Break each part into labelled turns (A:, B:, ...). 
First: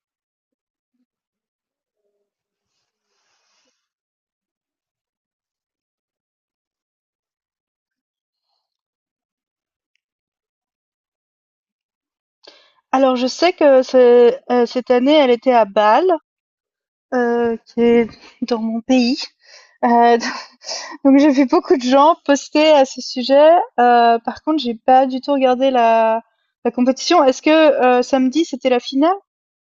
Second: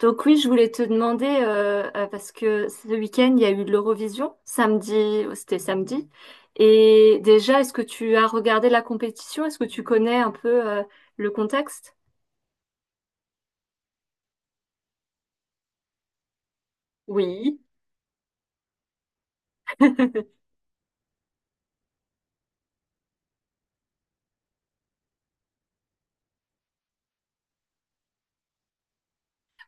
A: Donc oui, je voulais te demander, parce que ce week-end, il y a eu de l'Eurovision, samedi, c'était samedi. Et déjà, est-ce que tu as regardé la compétition? Est-ce que tu connais un peu, le contexte?
B: Alors je sais que cette année, elle était à Bâle,
A: Oui.
B: qui est dans mon pays. Heu, donc j'ai vu beaucoup de gens poster à ce sujet. Par contre, j'ai pas du tout regardé la compétition. Est-ce que, samedi, c'était la finale?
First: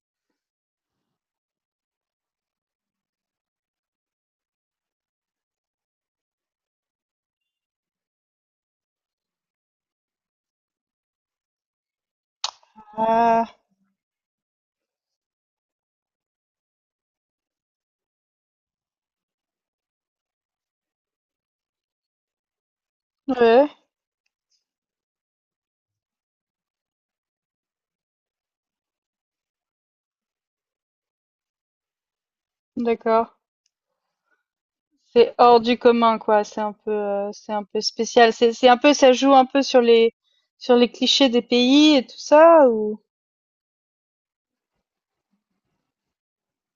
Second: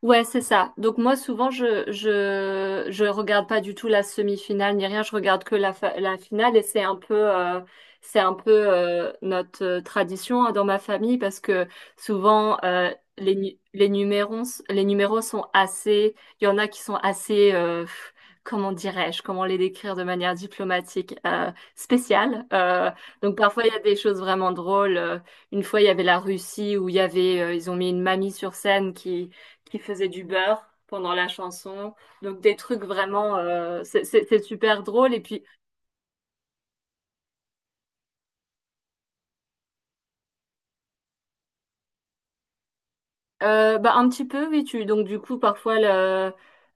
A: Ouais, c'est ça. Donc moi, souvent, je regarde pas du tout la semi-finale ni rien. Je regarde que la finale, et c'est un peu notre tradition, hein, dans ma famille, parce que souvent, les nu-
B: Ah,
A: les numéros les numéros sont assez. Il y en a qui sont assez, comment dirais-je, comment les décrire de manière diplomatique, spéciale. Donc parfois
B: ouais,
A: il y a des choses vraiment drôles. Une fois, il y avait la Russie où il y avait, ils ont mis une mamie sur scène qui faisait du beurre pendant la chanson. Donc des trucs
B: d'accord.
A: vraiment, c'est super drôle. Et
B: C'est
A: puis,
B: hors du commun, quoi. C'est un peu spécial. C'est un peu ça joue un peu sur les clichés des pays et tout ça ou?
A: bah, un petit peu, oui, donc du coup, parfois, le,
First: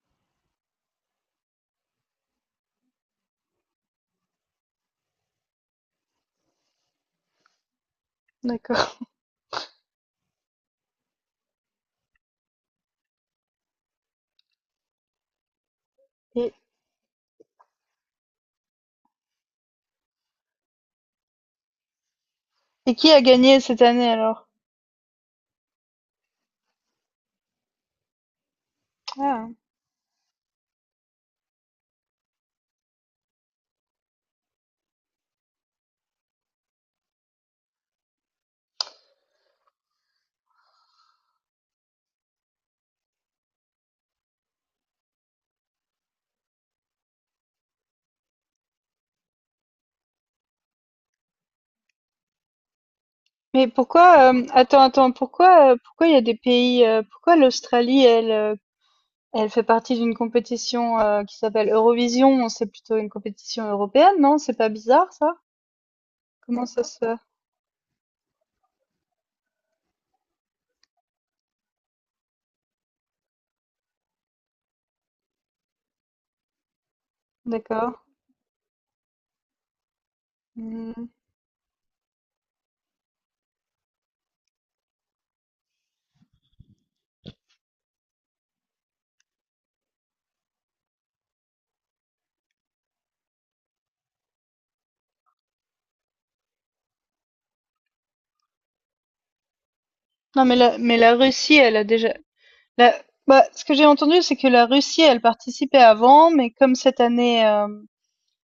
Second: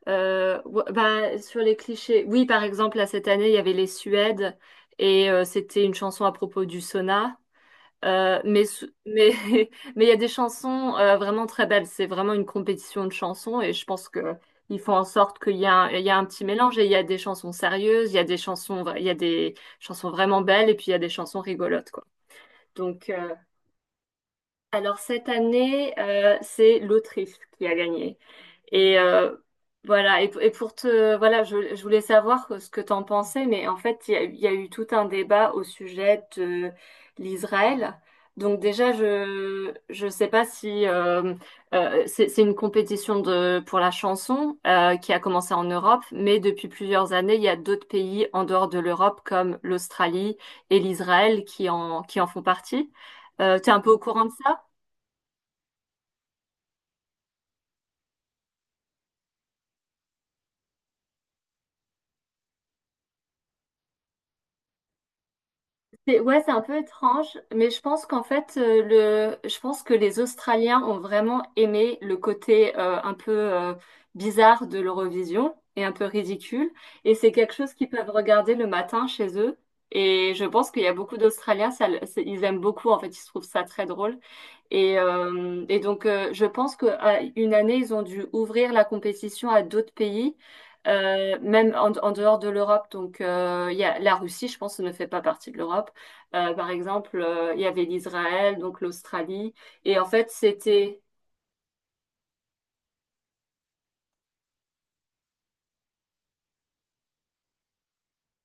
A: euh, ouais, bah, sur les clichés, oui, par exemple, là, cette année, il y avait les Suèdes, et, c'était une chanson à propos du sauna. Euh, mais sou-
B: D'accord.
A: mais mais il y a des chansons, vraiment très belles. C'est vraiment une compétition de chansons, et je pense que ils font en sorte qu'il y a un petit
B: Et
A: mélange, et il y a des chansons sérieuses, il y a des chansons vra- il y a des chansons vraiment belles, et puis il y a des chansons rigolotes, quoi.
B: et
A: Donc,
B: qui a gagné cette année alors?
A: alors cette année, c'est l'Autriche qui a gagné. Et,
B: Ah.
A: voilà, pour voilà, je voulais savoir ce que tu en pensais, mais en fait, il y a eu tout un débat au sujet de l'Israël. Donc déjà, je sais pas si, c'est une compétition de pour la chanson, qui a commencé en Europe, mais depuis plusieurs années, il y a d'autres pays en dehors de l'Europe comme l'Australie et l'Israël qui en font partie.
B: Mais
A: T'es un peu au courant de
B: pourquoi,
A: ça?
B: attends, attends, pourquoi, pourquoi il y a des pays, pourquoi l'Australie, elle, elle fait partie d'une compétition qui s'appelle Eurovision, c'est plutôt une compétition européenne, non? C'est pas bizarre ça?
A: Ouais, c'est un
B: Comment
A: peu
B: ça se fait?
A: étrange, mais je pense qu'en fait, je pense que les Australiens ont vraiment aimé le côté, un peu, bizarre de l'Eurovision et un peu ridicule. Et c'est quelque chose qu'ils
B: D'accord.
A: peuvent regarder le matin chez eux. Et je pense qu'il y a
B: Hmm.
A: beaucoup d'Australiens, ils aiment beaucoup, en fait, ils trouvent ça très drôle. Et donc, je pense qu'à une année, ils ont dû ouvrir la compétition à d'autres pays, même en dehors de l'Europe. Donc, il y a, la Russie, je pense, ne fait pas partie de l'Europe. Par exemple, il y avait l'Israël, donc l'Australie. Et en fait,
B: Non, mais la, mais
A: c'était...
B: la Russie, elle a déjà. La, bah, ce que j'ai entendu, c'est que la Russie, elle participait avant, mais comme cette année,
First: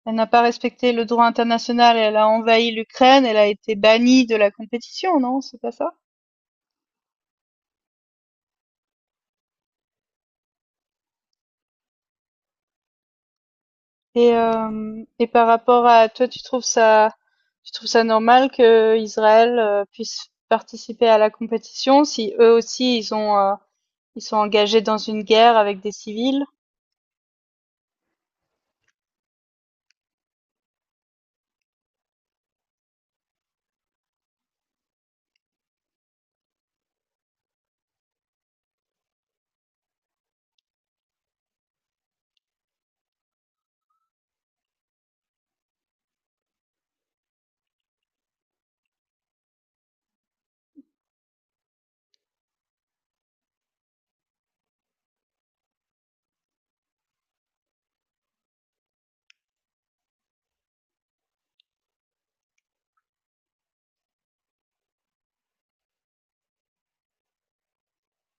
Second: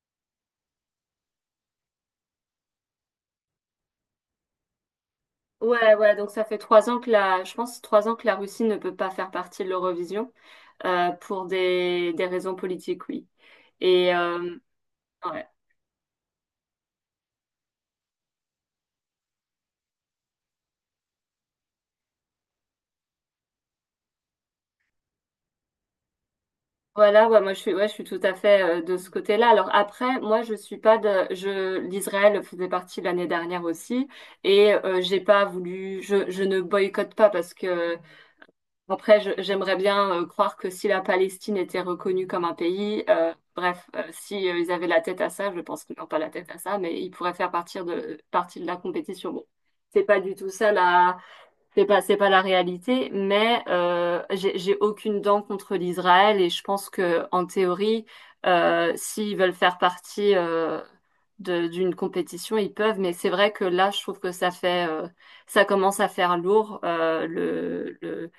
B: elle n'a pas respecté le droit international, elle a envahi l'Ukraine, elle a été bannie de la compétition, non? C'est pas ça?
A: Ouais, ouais, donc ça fait trois ans que la... Je pense 3 ans que la Russie ne peut pas faire partie de l'Eurovision, pour des raisons politiques, oui. Et,
B: Et, euh, et
A: ouais.
B: par rapport à toi, tu trouves ça normal que Israël puisse participer à la compétition si eux aussi ils sont engagés dans une guerre avec des civils?
A: Voilà, ouais, moi ouais, je suis tout à fait, de ce côté-là. Alors après, moi je suis pas de, je, l'Israël faisait partie l'année dernière aussi, et, j'ai pas voulu, je ne boycotte pas, parce que après, j'aimerais bien, croire que si la Palestine était reconnue comme un pays, bref, si, ils avaient la tête à ça, je pense qu'ils n'ont pas la tête à ça, mais ils pourraient faire partie de la compétition. Bon, c'est pas du tout ça, c'est pas la réalité, mais j'ai aucune dent contre l'Israël, et je pense que en théorie, s'ils veulent faire partie, d'une compétition, ils peuvent. Mais c'est vrai que là, je trouve que ça commence à faire lourd,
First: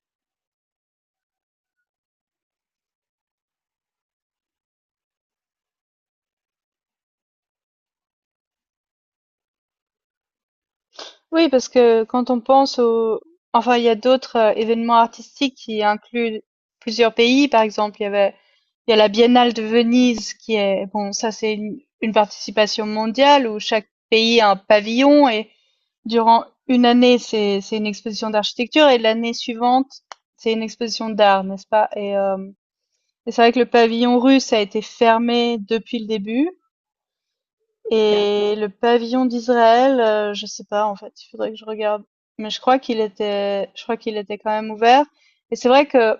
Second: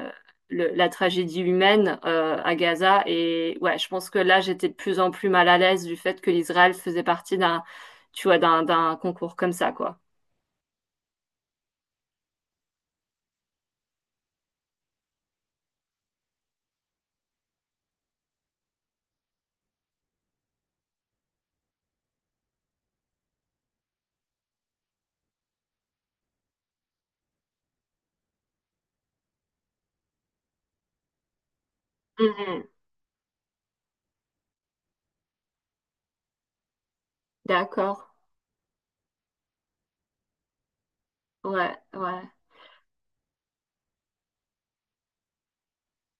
A: euh, la tragédie humaine, à Gaza. Et ouais, je pense que là, j'étais de plus en plus mal à l'aise du fait que l'Israël faisait partie tu vois, d'un concours comme ça, quoi.
B: Oui, parce que quand on pense au. Enfin, il y a d'autres événements artistiques qui incluent plusieurs pays. Par exemple, il y a la Biennale de Venise Bon, ça, c'est une participation mondiale où chaque pays a un pavillon et durant une année, c'est une exposition d'architecture et l'année suivante, c'est une exposition d'art, n'est-ce pas? Et, euh,
A: Mhm.
B: et c'est vrai que le pavillon russe a été fermé depuis le début.
A: D'accord.
B: Et le pavillon d'Israël, je sais pas en fait, il faudrait que je
A: Ouais,
B: regarde.
A: ouais.
B: Mais je crois qu'il était quand même ouvert. Et c'est vrai que,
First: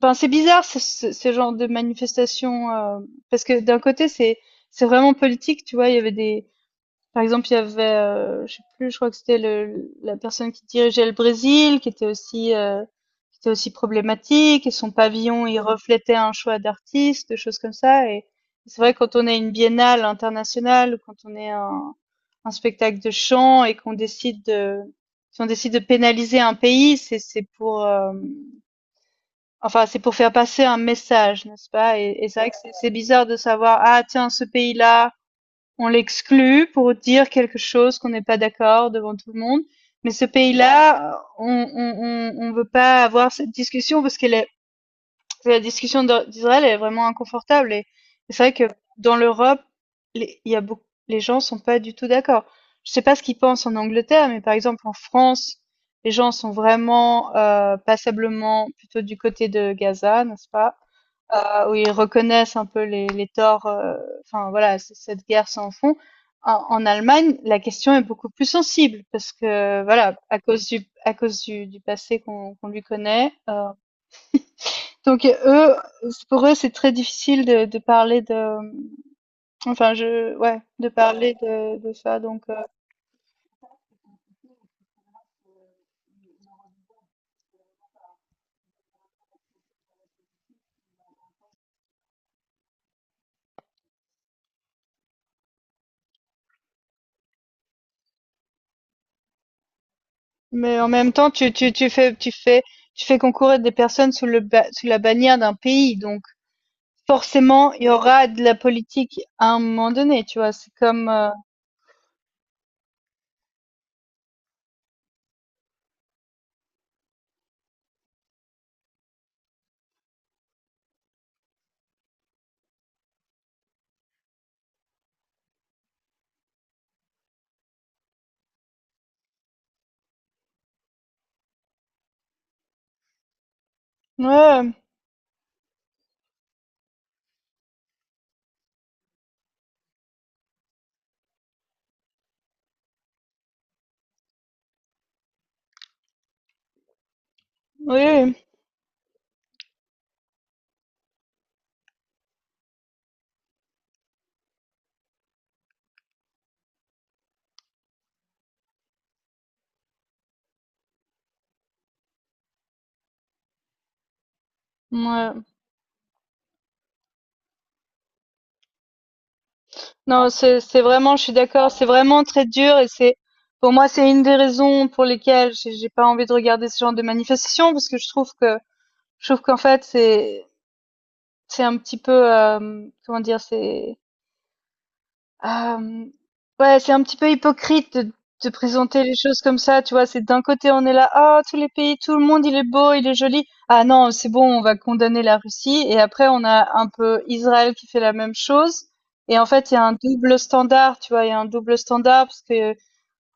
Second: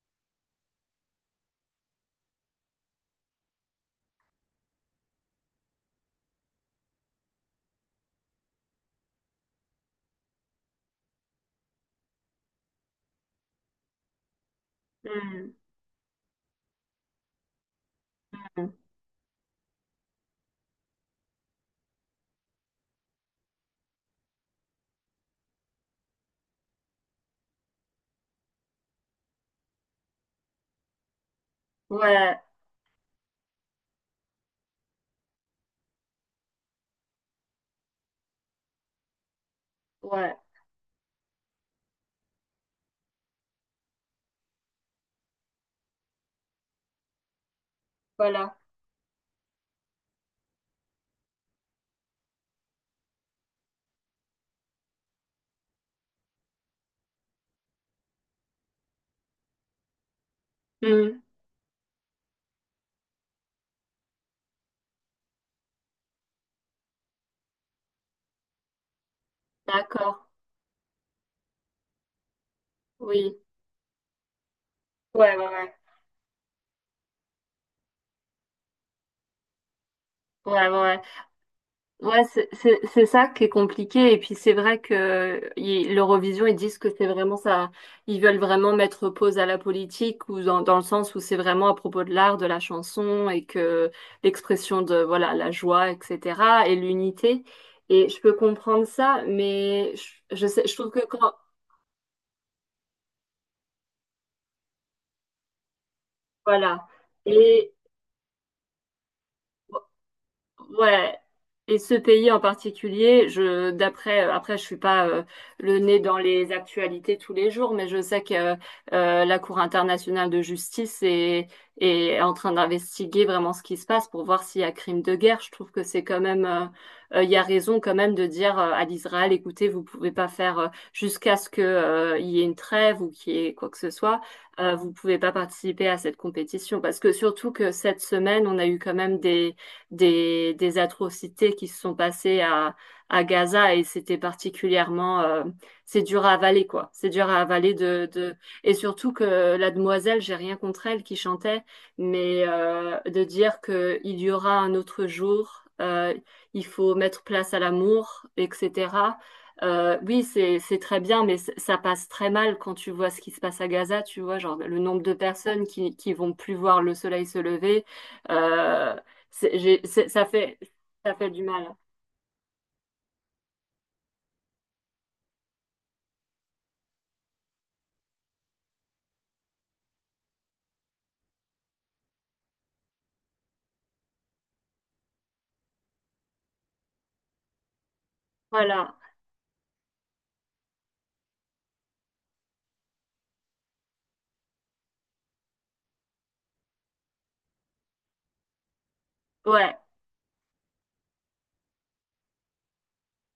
B: enfin, c'est bizarre ce genre de manifestation parce que d'un côté c'est vraiment politique, tu vois, il y avait des par exemple, il y avait, je sais plus, je crois que c'était le la personne qui dirigeait le Brésil, qui était aussi problématique et son pavillon,
A: Hmm.
B: il reflétait un choix d'artiste, des choses comme ça et
A: Hmm.
B: c'est vrai quand on est une biennale internationale ou quand on est un spectacle de chant et qu'on décide de si on décide de pénaliser un pays, enfin, c'est pour faire passer un message, n'est-ce pas? Et c'est
A: Ouais,
B: vrai que c'est bizarre de savoir: «Ah tiens, ce pays-là» on l'exclut pour dire quelque chose qu'on n'est pas d'accord devant tout le monde. Mais ce
A: ouais,
B: pays-là, on, on veut pas avoir cette discussion parce que la discussion d'Israël est vraiment inconfortable. Et c'est vrai
A: voilà.
B: que dans l'Europe, il y a beaucoup, les gens sont pas du tout d'accord. Je sais pas ce qu'ils pensent en Angleterre, mais par exemple en France, les gens sont vraiment passablement plutôt du côté de Gaza, n'est-ce pas?
A: Hmm.
B: Où ils reconnaissent un peu les torts, enfin voilà, cette guerre sans fond. En Allemagne, la question est beaucoup plus sensible parce que voilà,
A: D'accord,
B: à cause du du passé qu'on lui connaît.
A: oui.
B: Donc
A: Ouais, ouais,
B: eux,
A: ouais.
B: pour eux, c'est très difficile de parler de, enfin je,
A: Ouais,
B: ouais,
A: ouais.
B: de,
A: Ouais,
B: parler de ça.
A: ouais,
B: Donc, euh.
A: c'est ça qui est compliqué. Et puis c'est vrai que l'Eurovision, ils disent que c'est vraiment ça, hein. Ils veulent vraiment mettre pause à la politique, ou dans, dans le sens où c'est vraiment à propos de l'art, de la chanson, et que l'expression de voilà la joie, etc. et l'unité. Et je peux comprendre ça, mais je sais, je
B: Mais en
A: trouve que
B: même temps,
A: quand
B: tu fais concourir des personnes sous la bannière d'un pays, donc
A: voilà.
B: forcément, il y aura de la politique à un moment donné, tu vois. C'est comme,
A: Ouais.
B: euh,
A: Et ce pays en particulier, je d'après, après je suis pas, le nez dans les actualités tous les jours, mais je sais que, la Cour internationale de justice est en train d'investiguer vraiment ce qui se passe pour voir s'il y a crime de guerre. Je trouve que c'est quand même, il y a raison quand même de dire, à l'Israël, écoutez, vous pouvez pas faire, jusqu'à ce que, il y ait une trêve ou qu'il y ait quoi que ce soit,
B: Ouais,
A: vous pouvez pas participer à cette compétition, parce que surtout que cette semaine, on a eu quand même des atrocités qui se sont passées à, Gaza, et c'était particulièrement, c'est dur à avaler, quoi, c'est dur à avaler
B: oui,
A: de
B: oui.
A: et surtout que la demoiselle, j'ai rien contre elle qui chantait, mais, de dire que il y aura un autre jour, il faut mettre place à l'amour, etc. Oui, c'est très bien, mais ça passe très mal quand tu vois ce qui se passe à Gaza. Tu vois, genre le nombre de
B: Ouais.
A: personnes qui vont plus voir le soleil se lever, euh, c'est- j'ai- c'est- ça
B: Non,
A: fait,
B: c'est
A: ça
B: vraiment, je
A: fait
B: suis
A: du mal.
B: d'accord, c'est vraiment très dur et c'est pour moi c'est une des raisons pour lesquelles j'ai pas envie de regarder ce genre de manifestation parce que je trouve qu'en fait c'est un petit peu comment dire Hem, ouais, c'est un petit peu hypocrite de
A: Voilà.
B: présenter les choses comme ça, tu vois? C'est d'un côté, on est là: «Ah, tous les pays, tout le monde, il est beau, il est joli. Ah non, c'est bon, on va condamner la Russie» et après on a un peu Israël qui fait la même chose et en fait, il
A: Ouais.
B: y a un double standard, tu vois? Il y a un double standard parce que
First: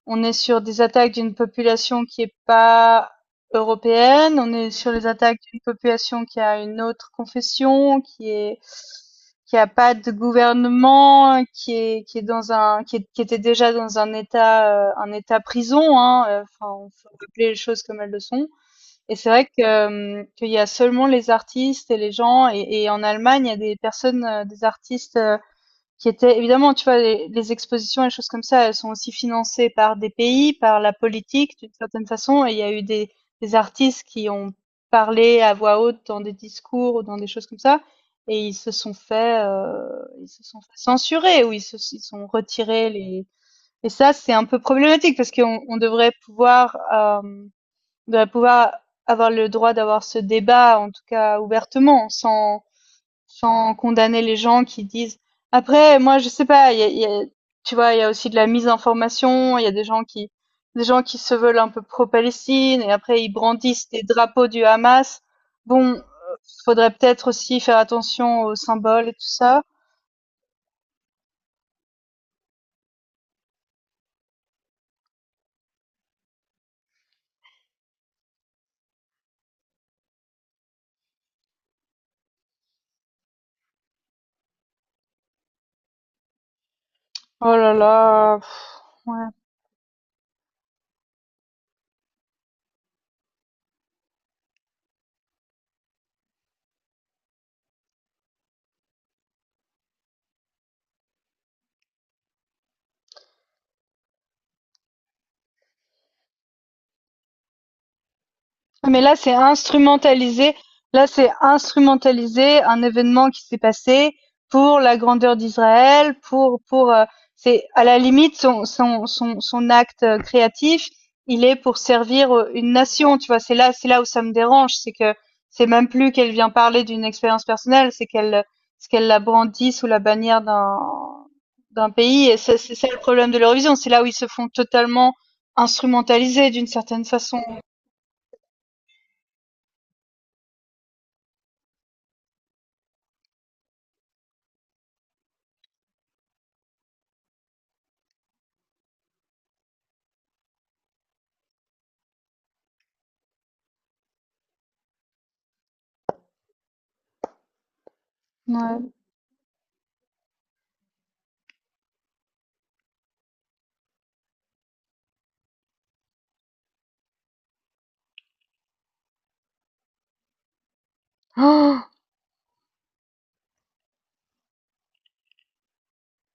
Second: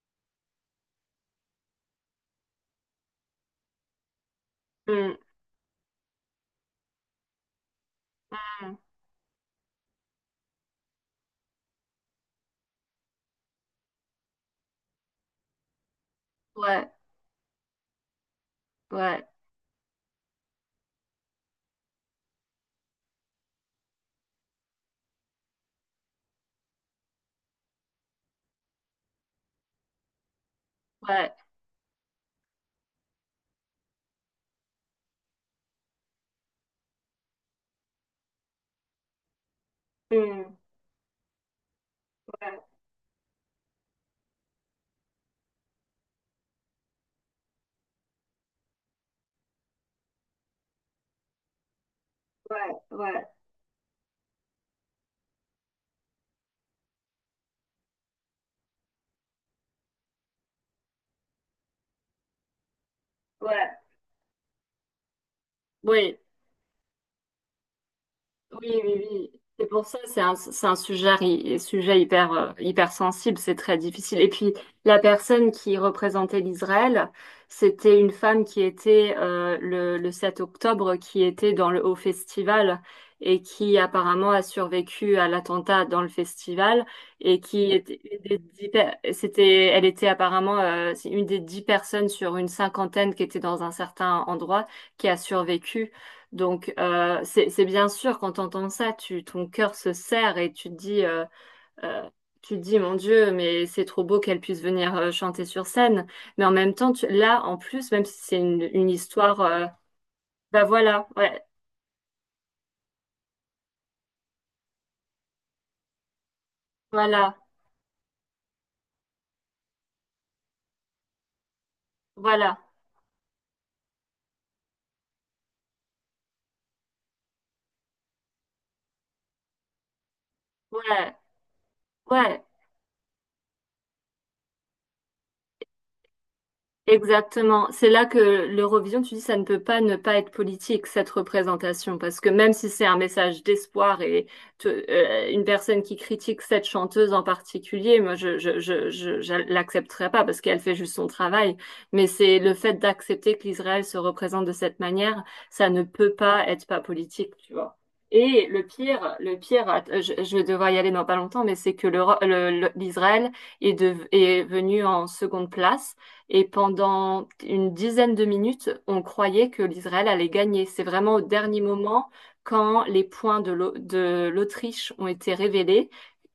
B: on est sur des attaques d'une population qui est pas européenne, on est sur les
A: Mm.
B: attaques d'une population qui a une autre confession, qui est
A: Mm.
B: qui a pas de gouvernement, qui était déjà dans un état prison, hein. Enfin,
A: Ouais.
B: faut rappeler les choses comme elles le sont. Et
A: Ouais.
B: c'est vrai que qu'il y a seulement les artistes et les gens et en Allemagne il y a des personnes, des artistes qui étaient évidemment, tu vois, les expositions et les choses comme ça, elles sont aussi financées par des pays, par la
A: Ouais.
B: politique d'une certaine façon. Et il y a eu des artistes qui ont parlé à voix haute dans des discours ou dans des choses comme ça, et ils se sont fait, ils se
A: Mm.
B: sont fait censurer ou ils sont
A: Ouais.
B: retirés les. Et ça, c'est un peu problématique parce qu'on devrait pouvoir avoir le droit d'avoir ce débat, en tout cas ouvertement, sans
A: Ouais. Ouais.
B: condamner les gens qui disent. Après, moi, je sais pas, tu vois, il y a aussi de la misinformation, il y a des gens qui se veulent un peu pro-Palestine et après ils
A: Ouais.
B: brandissent des drapeaux du Hamas. Bon,
A: Oui.
B: faudrait peut-être aussi faire attention aux
A: Oui, oui,
B: symboles et tout
A: oui.
B: ça.
A: C'est pour ça, c'est un sujet, sujet hyper, hyper sensible, c'est très difficile. Et puis, la personne qui représentait l'Israël, c'était une femme qui était, le 7 octobre, qui était dans le Haut Festival, et qui apparemment a survécu à l'attentat dans le festival, et
B: Oh
A: qui
B: là
A: était une des
B: là,
A: dix,
B: ouais.
A: elle était apparemment, c'est une des 10 personnes sur une cinquantaine qui était dans un certain endroit qui a survécu. Donc, c'est bien sûr, quand tu entends ça, tu, ton cœur se serre et euh, tu te dis, mon Dieu, mais c'est trop beau qu'elle puisse venir chanter sur scène. Mais en même temps, là, en plus, même si c'est une
B: Ah, mais là, c'est
A: histoire,
B: instrumentalisé.
A: bah
B: Là,
A: voilà,
B: c'est
A: ouais,
B: instrumentalisé un événement qui s'est passé pour la grandeur d'Israël, pour
A: voilà,
B: c'est à la limite son acte créatif, il est pour servir
A: voilà,
B: une nation, tu vois. C'est là où ça me dérange, c'est que c'est même plus qu'elle vient parler d'une expérience personnelle, c'est qu'elle la brandit sous la bannière d'un
A: ouais,
B: d'un pays et
A: ouais.
B: ça, c'est ça le problème de l'Eurovision, c'est là où ils se font totalement instrumentaliser d'une certaine façon.
A: Exactement. C'est là que l'Eurovision, tu dis, ça ne peut pas ne pas être politique, cette représentation, parce que même si c'est un message d'espoir et, une personne qui critique cette chanteuse en particulier, moi, je l'accepterai pas, parce qu'elle fait juste son travail. Mais c'est le fait d'accepter que l'Israël se représente de cette manière, ça ne peut pas être pas politique, tu vois. Et
B: Ouais.
A: le pire, je vais devoir y aller dans pas longtemps, mais c'est que l'Israël est venu en seconde place, et pendant une dizaine de minutes, on croyait que l'Israël allait gagner. C'est vraiment au dernier moment, quand les points de l'Autriche ont été révélés,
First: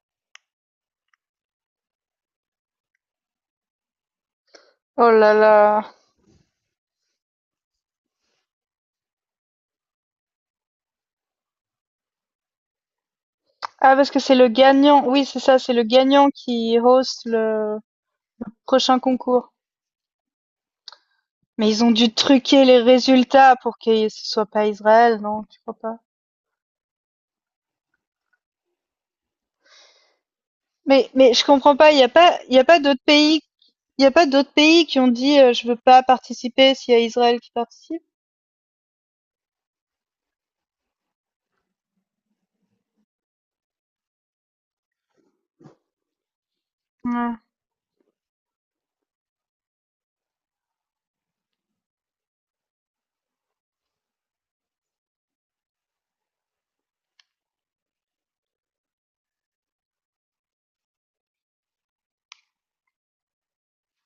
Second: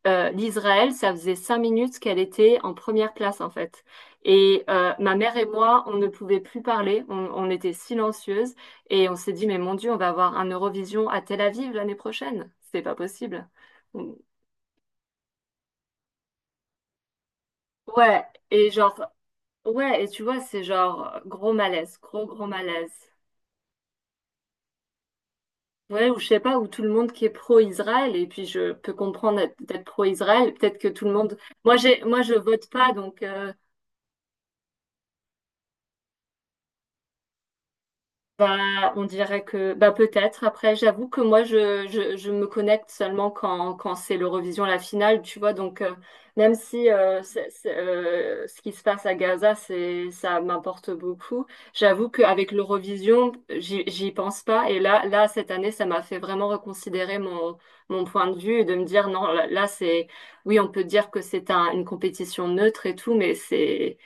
A: l'Israël, ça faisait 5 minutes qu'elle était en première place, en fait. Et,
B: Oh
A: ma
B: là
A: mère et moi,
B: là.
A: on ne pouvait plus parler, on était silencieuses, et on s'est dit, mais mon Dieu, on va avoir un Eurovision à Tel Aviv l'année prochaine. C'est pas possible.
B: Ah, parce que c'est le gagnant. Oui, c'est ça, c'est le gagnant qui host le
A: Ouais, et
B: prochain
A: genre,
B: concours.
A: ouais, et tu vois, c'est genre gros
B: Mais ils ont
A: malaise,
B: dû
A: gros gros
B: truquer les
A: malaise.
B: résultats pour que ce soit pas Israël, non, tu crois pas?
A: Ouais, ou je sais pas, ou tout le monde qui est pro-Israël, et puis je peux comprendre d'être pro-Israël, peut-être que tout
B: Mais,
A: le
B: mais
A: monde...
B: je comprends
A: Moi,
B: pas,
A: j'ai, moi, je vote pas, donc,
B: il y a pas d'autres pays qui ont dit je veux pas participer s'il y a Israël qui participe.
A: bah, on dirait que bah peut-être. Après, j'avoue que moi, je me connecte seulement quand c'est l'Eurovision, la finale, tu vois. Donc, même si,
B: Ouais.
A: c'est, ce qui se passe à Gaza, c'est, ça m'importe beaucoup. J'avoue qu'avec l'Eurovision, j'y pense pas. Et là, là, cette année, ça m'a fait vraiment reconsidérer mon point de vue, et de me dire, non, là, là, oui, on peut dire que c'est une compétition neutre et tout, mais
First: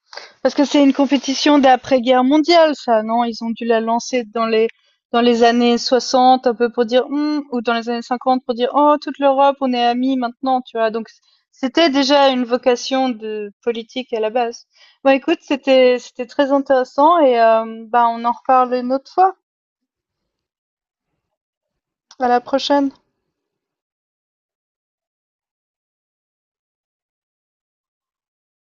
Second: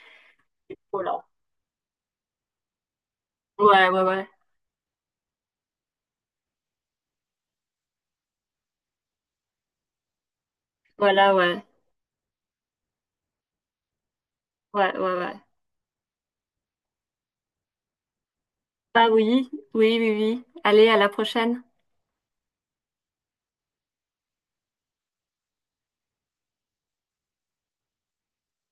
B: Parce que c'est une
A: voilà.
B: compétition d'après-guerre mondiale, ça, non? Ils ont dû la
A: Ouais, ouais,
B: lancer
A: ouais.
B: dans les années 60, un peu pour dire, ou dans les années 50 pour dire, oh, toute l'Europe, on est amis maintenant, tu vois. Donc,
A: Voilà, ouais.
B: c'était déjà une vocation de politique à la base.
A: Ouais, ouais,
B: Bon,
A: ouais.
B: écoute, c'était très intéressant et, bah, on en reparle une
A: Bah
B: autre fois.
A: oui, oui, oui, oui. Allez, à la prochaine.
B: À la prochaine.